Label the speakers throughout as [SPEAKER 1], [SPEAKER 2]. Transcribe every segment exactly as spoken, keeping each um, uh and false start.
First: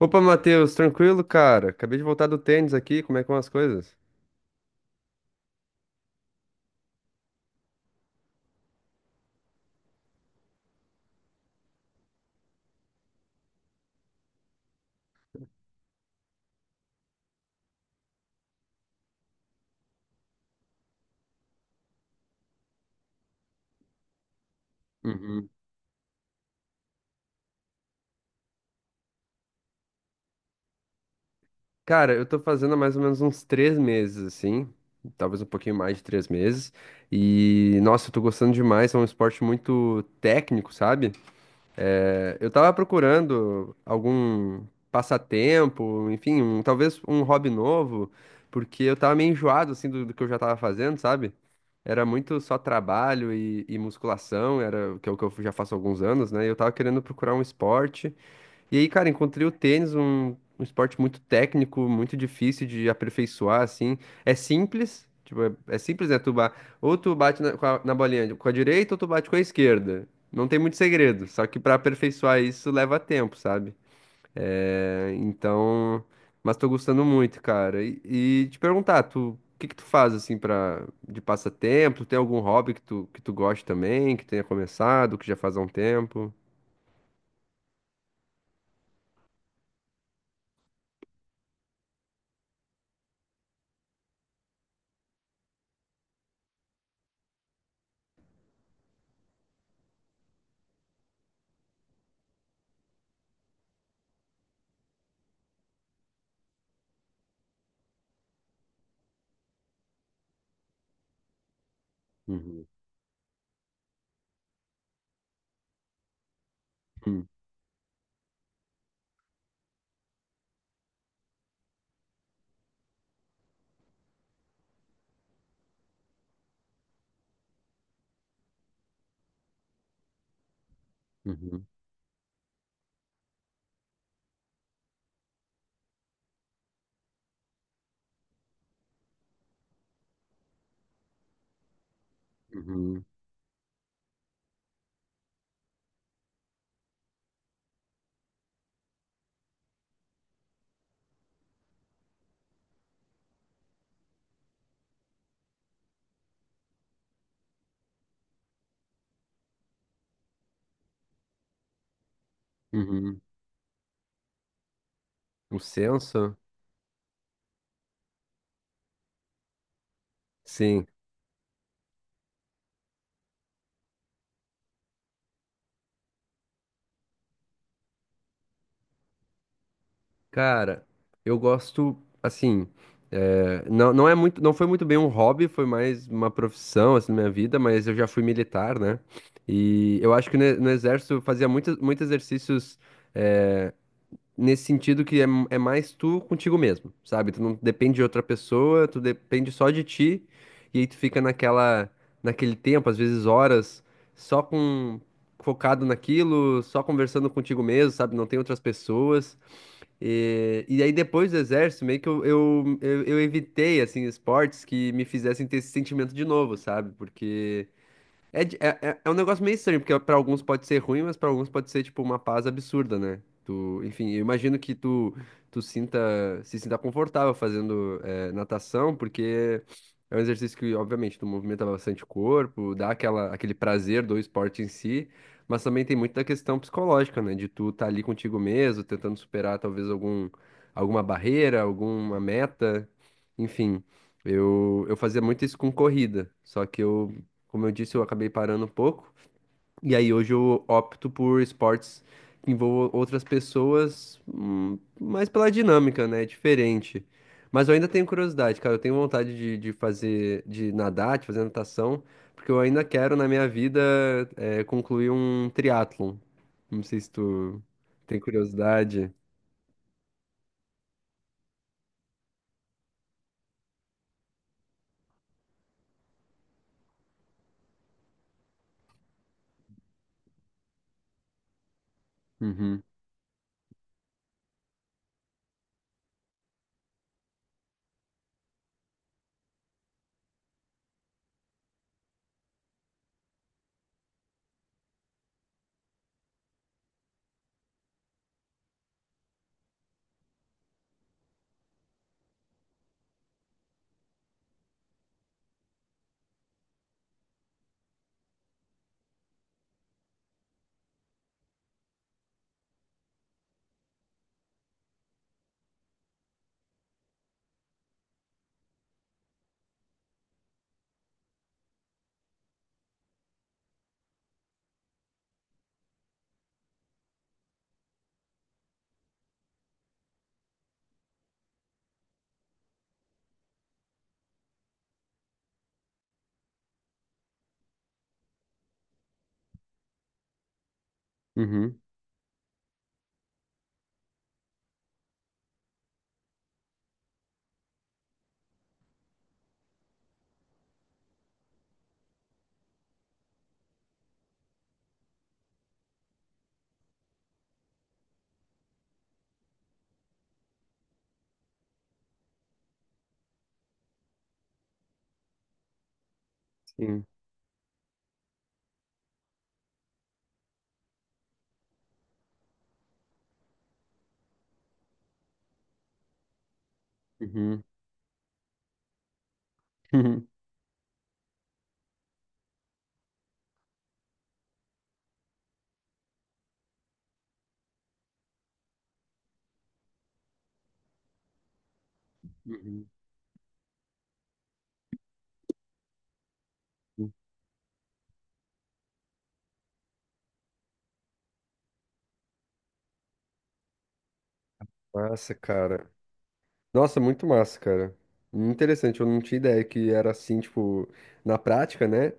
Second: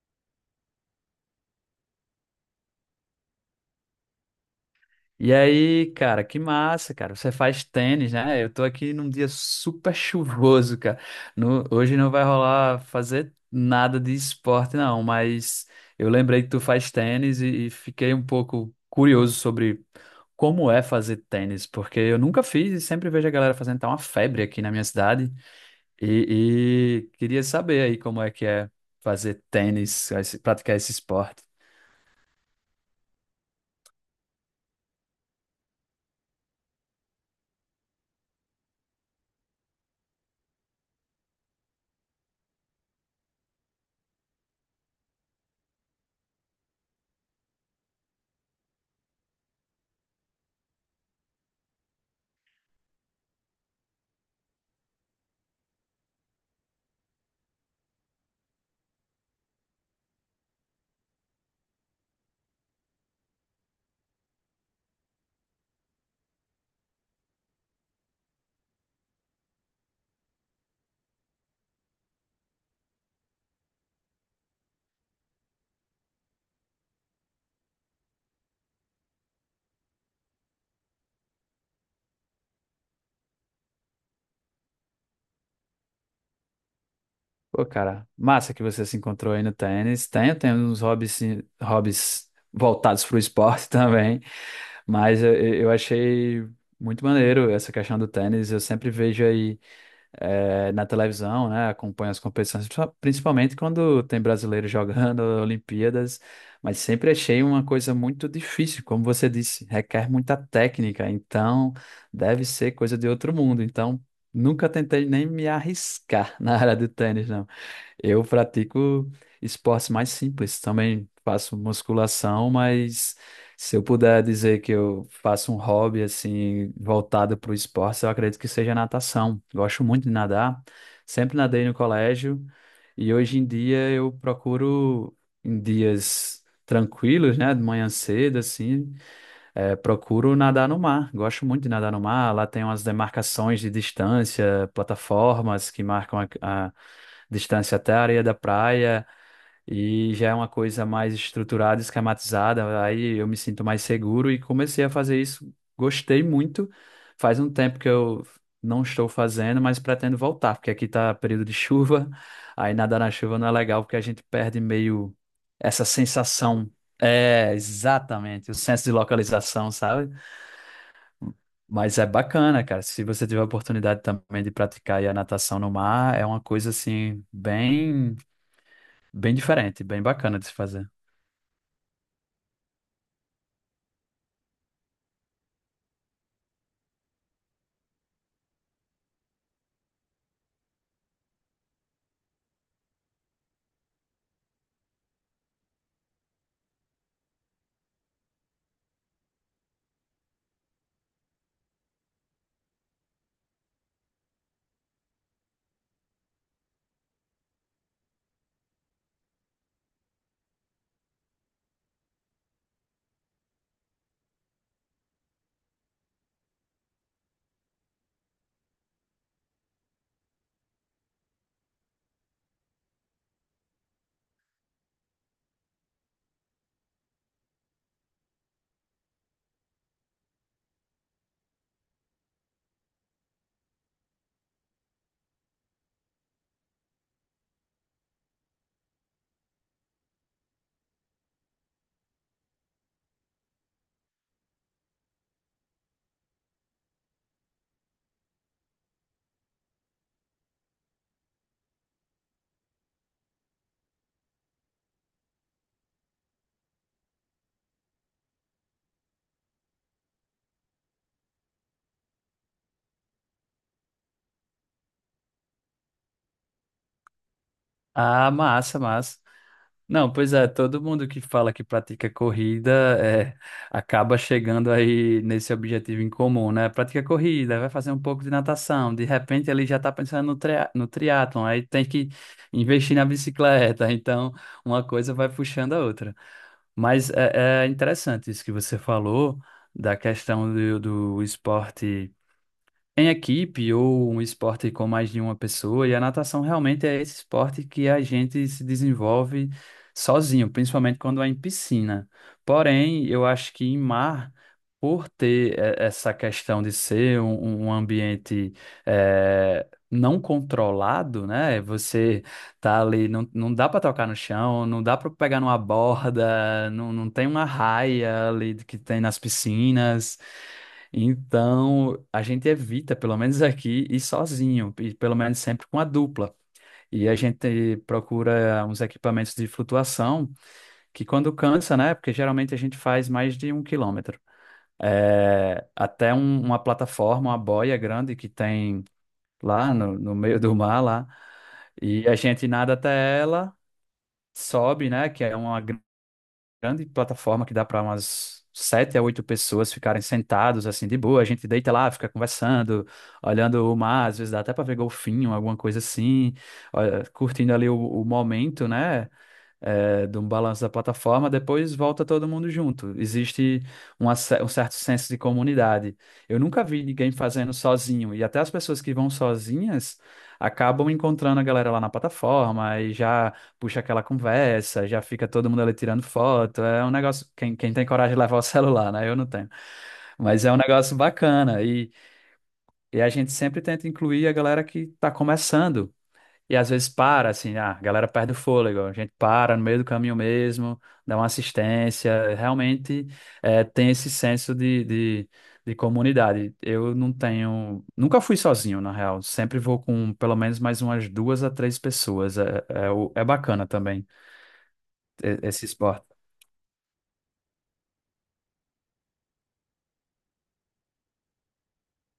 [SPEAKER 1] Opa, Matheus, tranquilo, cara? Acabei de voltar do tênis aqui, como é que vão as coisas?
[SPEAKER 2] E aí, cara, que massa, cara. Você faz tênis, né? Eu tô aqui num dia super chuvoso, cara. No- hoje não vai rolar fazer nada de esporte, não, mas eu lembrei que tu faz tênis e, e fiquei um pouco curioso sobre como é fazer tênis, porque eu nunca fiz e sempre vejo a galera fazendo, tá uma febre aqui na minha cidade.
[SPEAKER 1] Uhum.
[SPEAKER 2] E, e queria saber aí como é que é fazer tênis, esse- praticar esse esporte.
[SPEAKER 1] Cara, eu tô fazendo há mais ou menos uns três meses, assim, talvez um pouquinho mais de três meses, e nossa, eu tô gostando demais, é um esporte muito técnico, sabe? É, eu tava procurando algum passatempo, enfim, um- talvez um hobby novo, porque eu tava meio enjoado, assim, do, do que eu já tava fazendo, sabe? Era muito só trabalho e, e musculação, era o que, eu- que eu já faço há alguns anos, né? E eu tava querendo procurar um esporte e aí, cara, encontrei o tênis, um, um esporte muito técnico, muito difícil de aperfeiçoar, assim. É simples, tipo, é, é simples, né? Tu ba... Ou tu bate na, com a, na bolinha com a direita ou tu bate com a esquerda. Não tem muito segredo, só que pra aperfeiçoar isso leva tempo, sabe? É, então, mas tô gostando muito, cara. E, e te perguntar, tu, o que que tu faz assim para de passatempo? Tem algum hobby que tu que tu goste também, que tenha começado, que já faz há um tempo?
[SPEAKER 2] Pô, cara, massa que você se encontrou aí no tênis. Tenho, tenho uns hobbies, sim- hobbies voltados para o esporte também, mas eu, eu achei muito maneiro essa questão do tênis. Eu sempre vejo aí eh, na televisão, né? Acompanho as competições, principal- principalmente quando tem brasileiro jogando Olimpíadas, mas sempre achei uma coisa muito difícil, como você disse, requer muita técnica, então deve
[SPEAKER 1] Uhum,
[SPEAKER 2] ser coisa de outro mundo. Então, nunca tentei nem me arriscar na área do tênis,
[SPEAKER 1] uhum,
[SPEAKER 2] não. Eu pratico esportes mais simples, também faço musculação, mas se eu puder dizer que eu faço um hobby assim voltado para o esporte, eu acredito que seja natação. Gosto muito de nadar, sempre nadei
[SPEAKER 1] uhum.
[SPEAKER 2] no colégio e hoje em dia eu procuro em dias tranquilos, né, de manhã cedo assim, é, procuro nadar no mar. Gosto muito de nadar no mar. Lá tem umas
[SPEAKER 1] Uhum.
[SPEAKER 2] demarcações de distância, plataformas que marcam a, a distância até a areia da praia. E já é uma coisa mais estruturada, esquematizada. Aí eu me sinto mais seguro e comecei a fazer isso. Gostei muito. Faz um tempo que eu não estou fazendo, mas pretendo voltar, porque aqui está período de chuva. Aí nadar na
[SPEAKER 1] Uhum.
[SPEAKER 2] chuva não é legal, porque a gente perde meio
[SPEAKER 1] O
[SPEAKER 2] essa
[SPEAKER 1] senso?
[SPEAKER 2] sensação. É, exatamente, o senso de localização, sabe?
[SPEAKER 1] Sim.
[SPEAKER 2] Mas é bacana, cara. Se você tiver a oportunidade também de praticar aí a natação no mar, é uma coisa assim bem, bem diferente, bem bacana de se
[SPEAKER 1] Cara,
[SPEAKER 2] fazer.
[SPEAKER 1] eu gosto, assim, é, não, não é muito, não foi muito bem um hobby, foi mais uma profissão, assim, na minha vida, mas eu já fui militar, né? E eu acho que no, no exército eu fazia muitos, muitos exercícios nesse sentido que é, é mais tu contigo mesmo, sabe? Tu não depende de outra pessoa, tu depende só de ti, e aí tu fica naquela, naquele tempo, às vezes horas, só com focado naquilo, só conversando contigo mesmo, sabe? Não tem outras pessoas. E, e aí depois do exército, meio que eu, eu, eu, eu evitei, assim, esportes que me fizessem ter esse sentimento de novo, sabe? Porque é, de- é, é é um negócio meio estranho, porque pra alguns pode ser ruim, mas pra alguns pode ser, tipo, uma paz absurda, né? Tu, enfim, eu imagino que tu, tu sinta, se sinta confortável fazendo é, natação, porque é um exercício que, obviamente, tu movimenta bastante o corpo, dá aquela, aquele prazer do esporte em si, mas também tem muito da questão psicológica, né? De tu estar ali contigo mesmo, tentando superar talvez algum, alguma barreira, alguma meta, enfim. Eu, eu fazia muito isso com corrida, só que eu como eu disse, eu acabei parando um pouco. E aí hoje eu opto por esportes que envolvam outras pessoas, hum, mais pela dinâmica, né? Diferente. Mas eu ainda tenho curiosidade, cara. Eu tenho vontade de, de fazer, de nadar, de fazer natação, porque eu ainda quero na minha vida eh, concluir um triatlon. Não sei se tu tem
[SPEAKER 2] Ah, massa,
[SPEAKER 1] curiosidade.
[SPEAKER 2] massa. Não, pois é, todo mundo que fala que pratica corrida é, acaba chegando aí nesse objetivo em comum, né? Pratica corrida, vai fazer um pouco de natação, de repente ele já está pensando no, tria no triatlon, aí tem que
[SPEAKER 1] Uhum,
[SPEAKER 2] investir na bicicleta, então uma coisa vai puxando a outra. Mas é, é interessante isso que você falou da questão do do esporte em equipe ou um esporte com mais de uma pessoa, e a natação realmente é esse esporte que a gente se desenvolve sozinho, principalmente quando é em piscina. Porém, eu acho que em mar, por ter eh, essa questão de ser um, um um ambiente eh, não controlado, né? Você tá ali, não, não dá para tocar no chão, não dá para pegar numa borda, não, não tem uma raia ali que tem nas piscinas. Então, a gente evita, pelo menos aqui, ir sozinho, e pelo menos sempre com a dupla. E a gente procura uns equipamentos de flutuação, que quando cansa, né? Porque geralmente a gente faz mais de um quilômetro. É, até um- uma plataforma, uma boia grande que tem lá no, no meio do mar, lá.
[SPEAKER 1] uhum,
[SPEAKER 2] E a gente nada até ela, sobe, né? Que é uma grande plataforma que dá para umas sete a oito pessoas ficarem sentados assim de boa. A gente deita lá, fica conversando, olhando o mar, às vezes dá até para ver golfinho, alguma coisa assim, olha, curtindo ali o, o momento, né? Eh, de um balanço da plataforma, depois volta todo mundo junto. Existe uma ce- um certo senso de comunidade. Eu nunca vi
[SPEAKER 1] sim,
[SPEAKER 2] ninguém fazendo sozinho, e até as pessoas que vão sozinhas acabam encontrando a galera lá na plataforma e já puxa aquela conversa, já fica todo mundo ali tirando foto. É um negócio, quem,
[SPEAKER 1] uhum,
[SPEAKER 2] quem tem coragem de levar o celular, né? Eu não tenho.
[SPEAKER 1] uhum.
[SPEAKER 2] Mas é um negócio bacana e, e a gente sempre tenta incluir a galera que está começando. E às vezes para, assim, ah, a galera perde o fôlego, a gente para no meio do caminho mesmo, dá uma assistência,
[SPEAKER 1] Uhum.
[SPEAKER 2] realmente eh, tem esse senso de, de, de comunidade. Eu não tenho, nunca fui sozinho, na real, sempre vou com pelo menos mais umas duas a três pessoas, é, é, o- é bacana também
[SPEAKER 1] Massa,
[SPEAKER 2] eh, esse
[SPEAKER 1] cara.
[SPEAKER 2] esporte.
[SPEAKER 1] Nossa, muito massa, cara. Interessante, eu não tinha ideia que era assim, tipo, na prática, né?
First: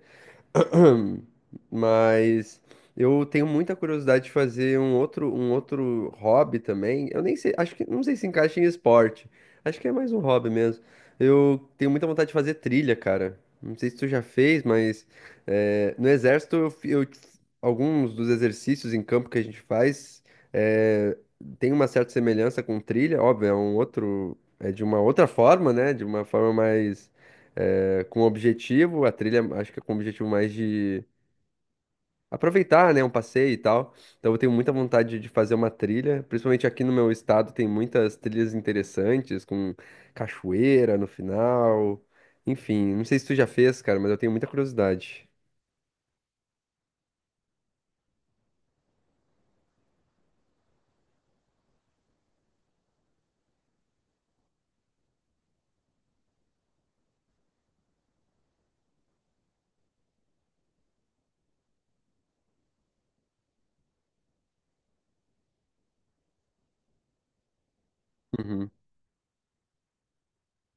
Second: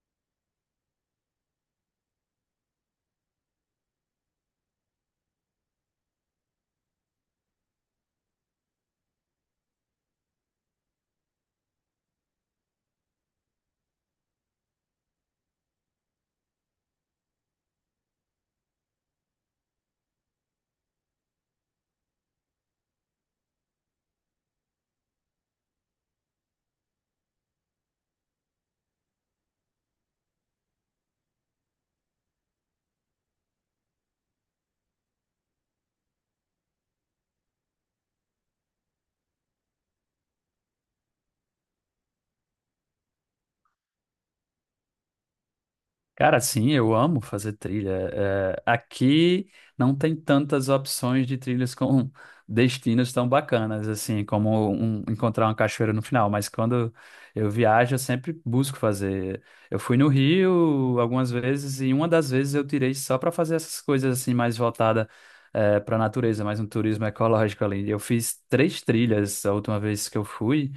[SPEAKER 1] Mas eu tenho muita curiosidade de fazer um outro, um outro hobby também. Eu nem sei, acho que não sei se encaixa em esporte. Acho que é mais um hobby mesmo. Eu tenho muita vontade de fazer trilha, cara. Não sei se tu já fez, mas eh, no exército eu, fi- eu- alguns dos exercícios em campo que a gente faz eh, tem uma certa semelhança com trilha. Óbvio, é um outro, é de uma outra forma, né? De uma forma mais é, com objetivo, a trilha acho que é com objetivo mais de aproveitar, né, um passeio e tal. Então eu tenho muita vontade de fazer uma trilha, principalmente aqui no meu estado tem muitas trilhas interessantes com cachoeira no final. Enfim, não sei se tu já fez, cara, mas eu tenho muita curiosidade.
[SPEAKER 2] Cara, sim, eu amo fazer trilha. É, aqui não tem tantas opções de trilhas com destinos tão bacanas, assim, como um- encontrar uma cachoeira no final. Mas quando eu viajo, eu sempre busco fazer. Eu fui no Rio algumas vezes e uma das vezes eu tirei só para fazer essas coisas assim mais voltada para a natureza, mais um turismo ecológico ali. Eu fiz
[SPEAKER 1] Uhum.
[SPEAKER 2] três trilhas a última vez que eu fui.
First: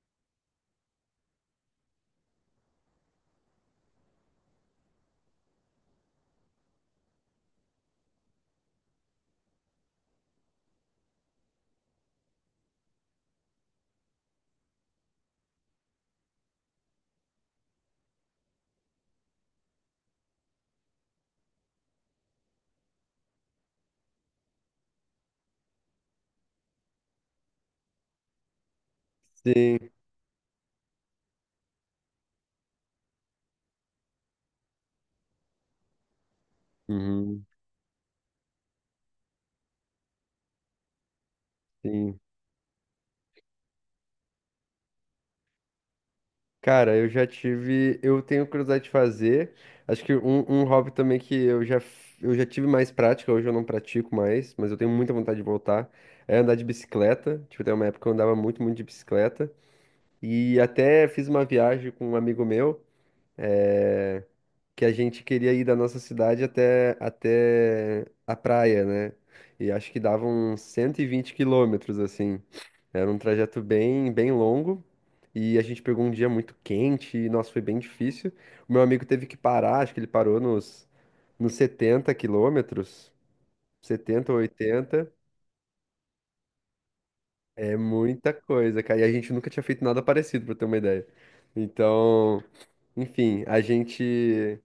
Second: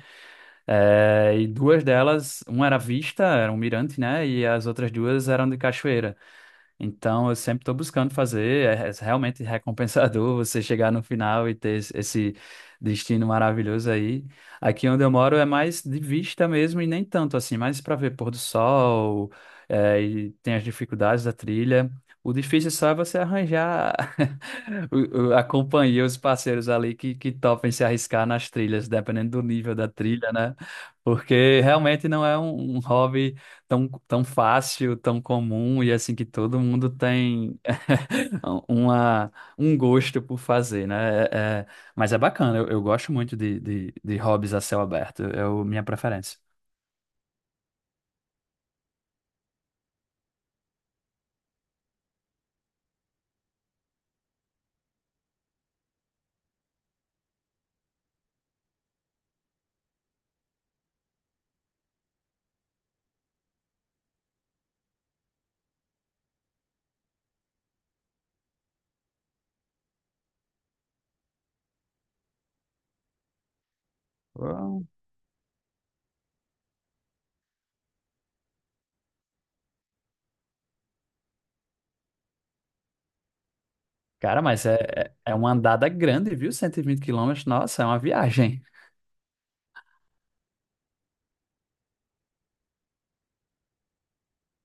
[SPEAKER 2] É, e duas delas, uma era vista, era um mirante, né? E as outras duas eram de cachoeira. Então, eu sempre estou buscando fazer, é, é realmente recompensador você chegar no final e ter esse esse destino maravilhoso aí. Aqui onde eu moro é mais de vista mesmo e nem tanto assim, mais para ver pôr do sol, é, e tem as dificuldades da trilha. O difícil só é você arranjar o- o- a companhia, os parceiros ali que, que topem se arriscar nas trilhas, dependendo do nível da
[SPEAKER 1] Sim,
[SPEAKER 2] trilha, né? Porque realmente não é um um hobby tão, tão fácil, tão comum e assim que todo mundo
[SPEAKER 1] uhum,
[SPEAKER 2] tem uma, um gosto por fazer, né? É- é- mas
[SPEAKER 1] sim.
[SPEAKER 2] é bacana, eu, eu gosto muito de, de, de hobbies a céu aberto, é o, minha preferência.
[SPEAKER 1] Cara, eu já tive. Eu tenho curiosidade de fazer. Acho que um, um hobby também que eu já, f- eu já tive mais prática, hoje eu não pratico mais, mas eu tenho muita vontade de voltar. É andar de bicicleta. Tipo, tem uma época que eu andava muito, muito de bicicleta. E até fiz uma viagem com um amigo meu, eh, que a gente queria ir da nossa cidade até, até a praia, né? E acho que dava uns cento e vinte quilômetros, assim. Era um trajeto bem, bem
[SPEAKER 2] Ah,
[SPEAKER 1] longo e a gente pegou um dia muito quente e, nossa, foi bem difícil. O meu amigo teve que parar, acho que ele parou nos, nos setenta quilômetros, setenta ou
[SPEAKER 2] cara, mas é,
[SPEAKER 1] oitenta
[SPEAKER 2] é é uma andada grande, viu? Cento e vinte quilômetros,
[SPEAKER 1] É
[SPEAKER 2] nossa, é uma
[SPEAKER 1] muita
[SPEAKER 2] viagem.
[SPEAKER 1] coisa, cara. E a gente nunca tinha feito nada parecido, pra ter uma ideia. Então, enfim, a gente,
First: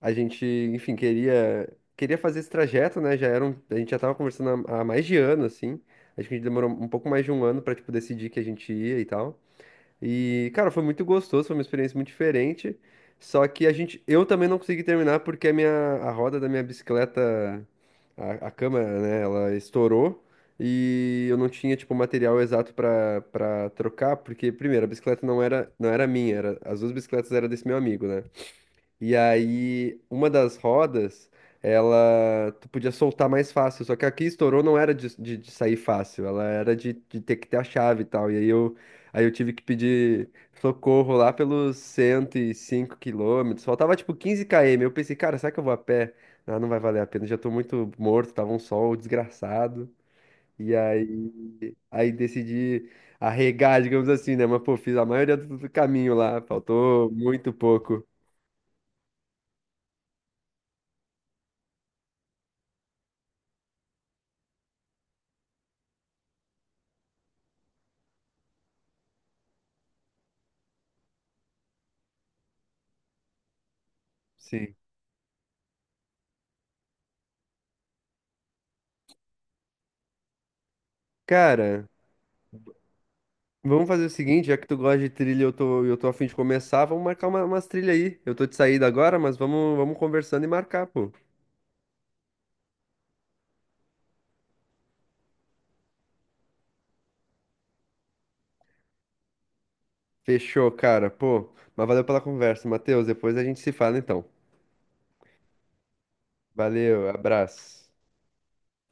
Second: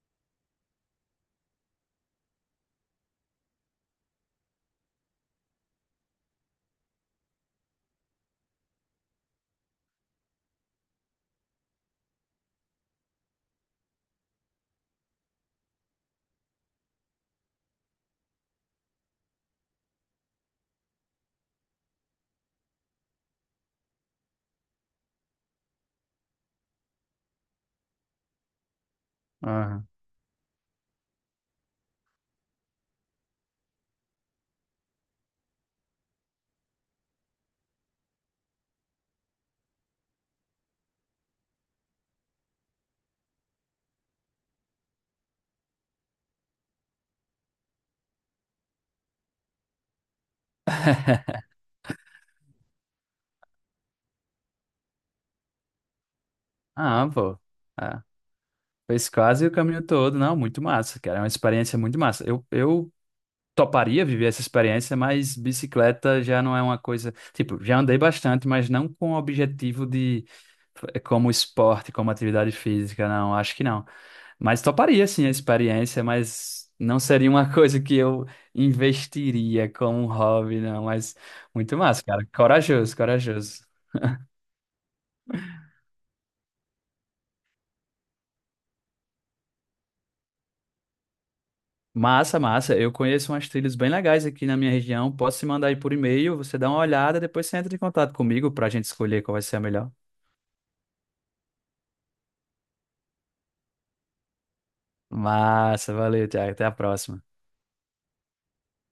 [SPEAKER 1] a gente, enfim, queria, queria fazer esse trajeto, né? Já era um, a gente já tava conversando há, há mais de ano, assim. Acho que a gente demorou um pouco mais de um ano pra, tipo, decidir que a gente ia e tal. E, cara, foi muito gostoso, foi uma experiência muito diferente. Só que a gente, eu também não consegui terminar porque a minha, a roda da minha bicicleta, a, a câmera, né, ela estourou e eu não tinha, tipo, o material exato pra para trocar, porque primeiro, a bicicleta não era, não era minha, era, as duas bicicletas eram desse meu amigo, né? E
[SPEAKER 2] ah,
[SPEAKER 1] aí, uma das rodas, ela tu podia soltar mais fácil. Só que aqui estourou não era de, de- de sair fácil, ela era de, de ter que ter a chave e tal. E aí eu, aí eu tive que pedir socorro lá pelos cento e cinco quilômetros. Faltava tipo quinze quilômetros. Eu pensei, cara, será que eu vou a pé? Ah, não vai valer a pena, já tô muito morto, tava um sol desgraçado. E aí, aí decidi arregar, digamos assim, né? Mas pô, fiz a maioria do do caminho lá,
[SPEAKER 2] Ah,
[SPEAKER 1] faltou
[SPEAKER 2] pô.
[SPEAKER 1] muito
[SPEAKER 2] Ah,
[SPEAKER 1] pouco.
[SPEAKER 2] fez quase o caminho todo, não, muito massa, cara, é uma experiência muito massa. Eu, eu toparia viver essa experiência, mas bicicleta já não é uma coisa. Tipo, já andei bastante, mas não com o objetivo de. eh, Como esporte, como atividade física, não, acho que não. Mas
[SPEAKER 1] Sim.
[SPEAKER 2] toparia sim a experiência, mas não seria uma coisa que eu investiria como um hobby, não. Mas muito
[SPEAKER 1] Cara,
[SPEAKER 2] massa, cara. Corajoso, corajoso.
[SPEAKER 1] vamos fazer o seguinte, já que tu gosta de trilha e eu tô, eu tô a fim de começar, vamos marcar uma, umas trilhas aí. Eu tô de saída agora, mas vamos, vamos conversando e marcar, pô.
[SPEAKER 2] Massa, massa. Eu conheço umas trilhas bem legais aqui na minha região. Posso te mandar aí por e-mail, você dá uma olhada, depois você entra em contato comigo para a gente escolher qual vai ser a melhor.
[SPEAKER 1] Fechou, cara, pô. Mas valeu pela conversa, Matheus. Depois a gente se fala, então.
[SPEAKER 2] Massa, valeu, Thiago. Até a
[SPEAKER 1] Valeu,
[SPEAKER 2] próxima.
[SPEAKER 1] abraço.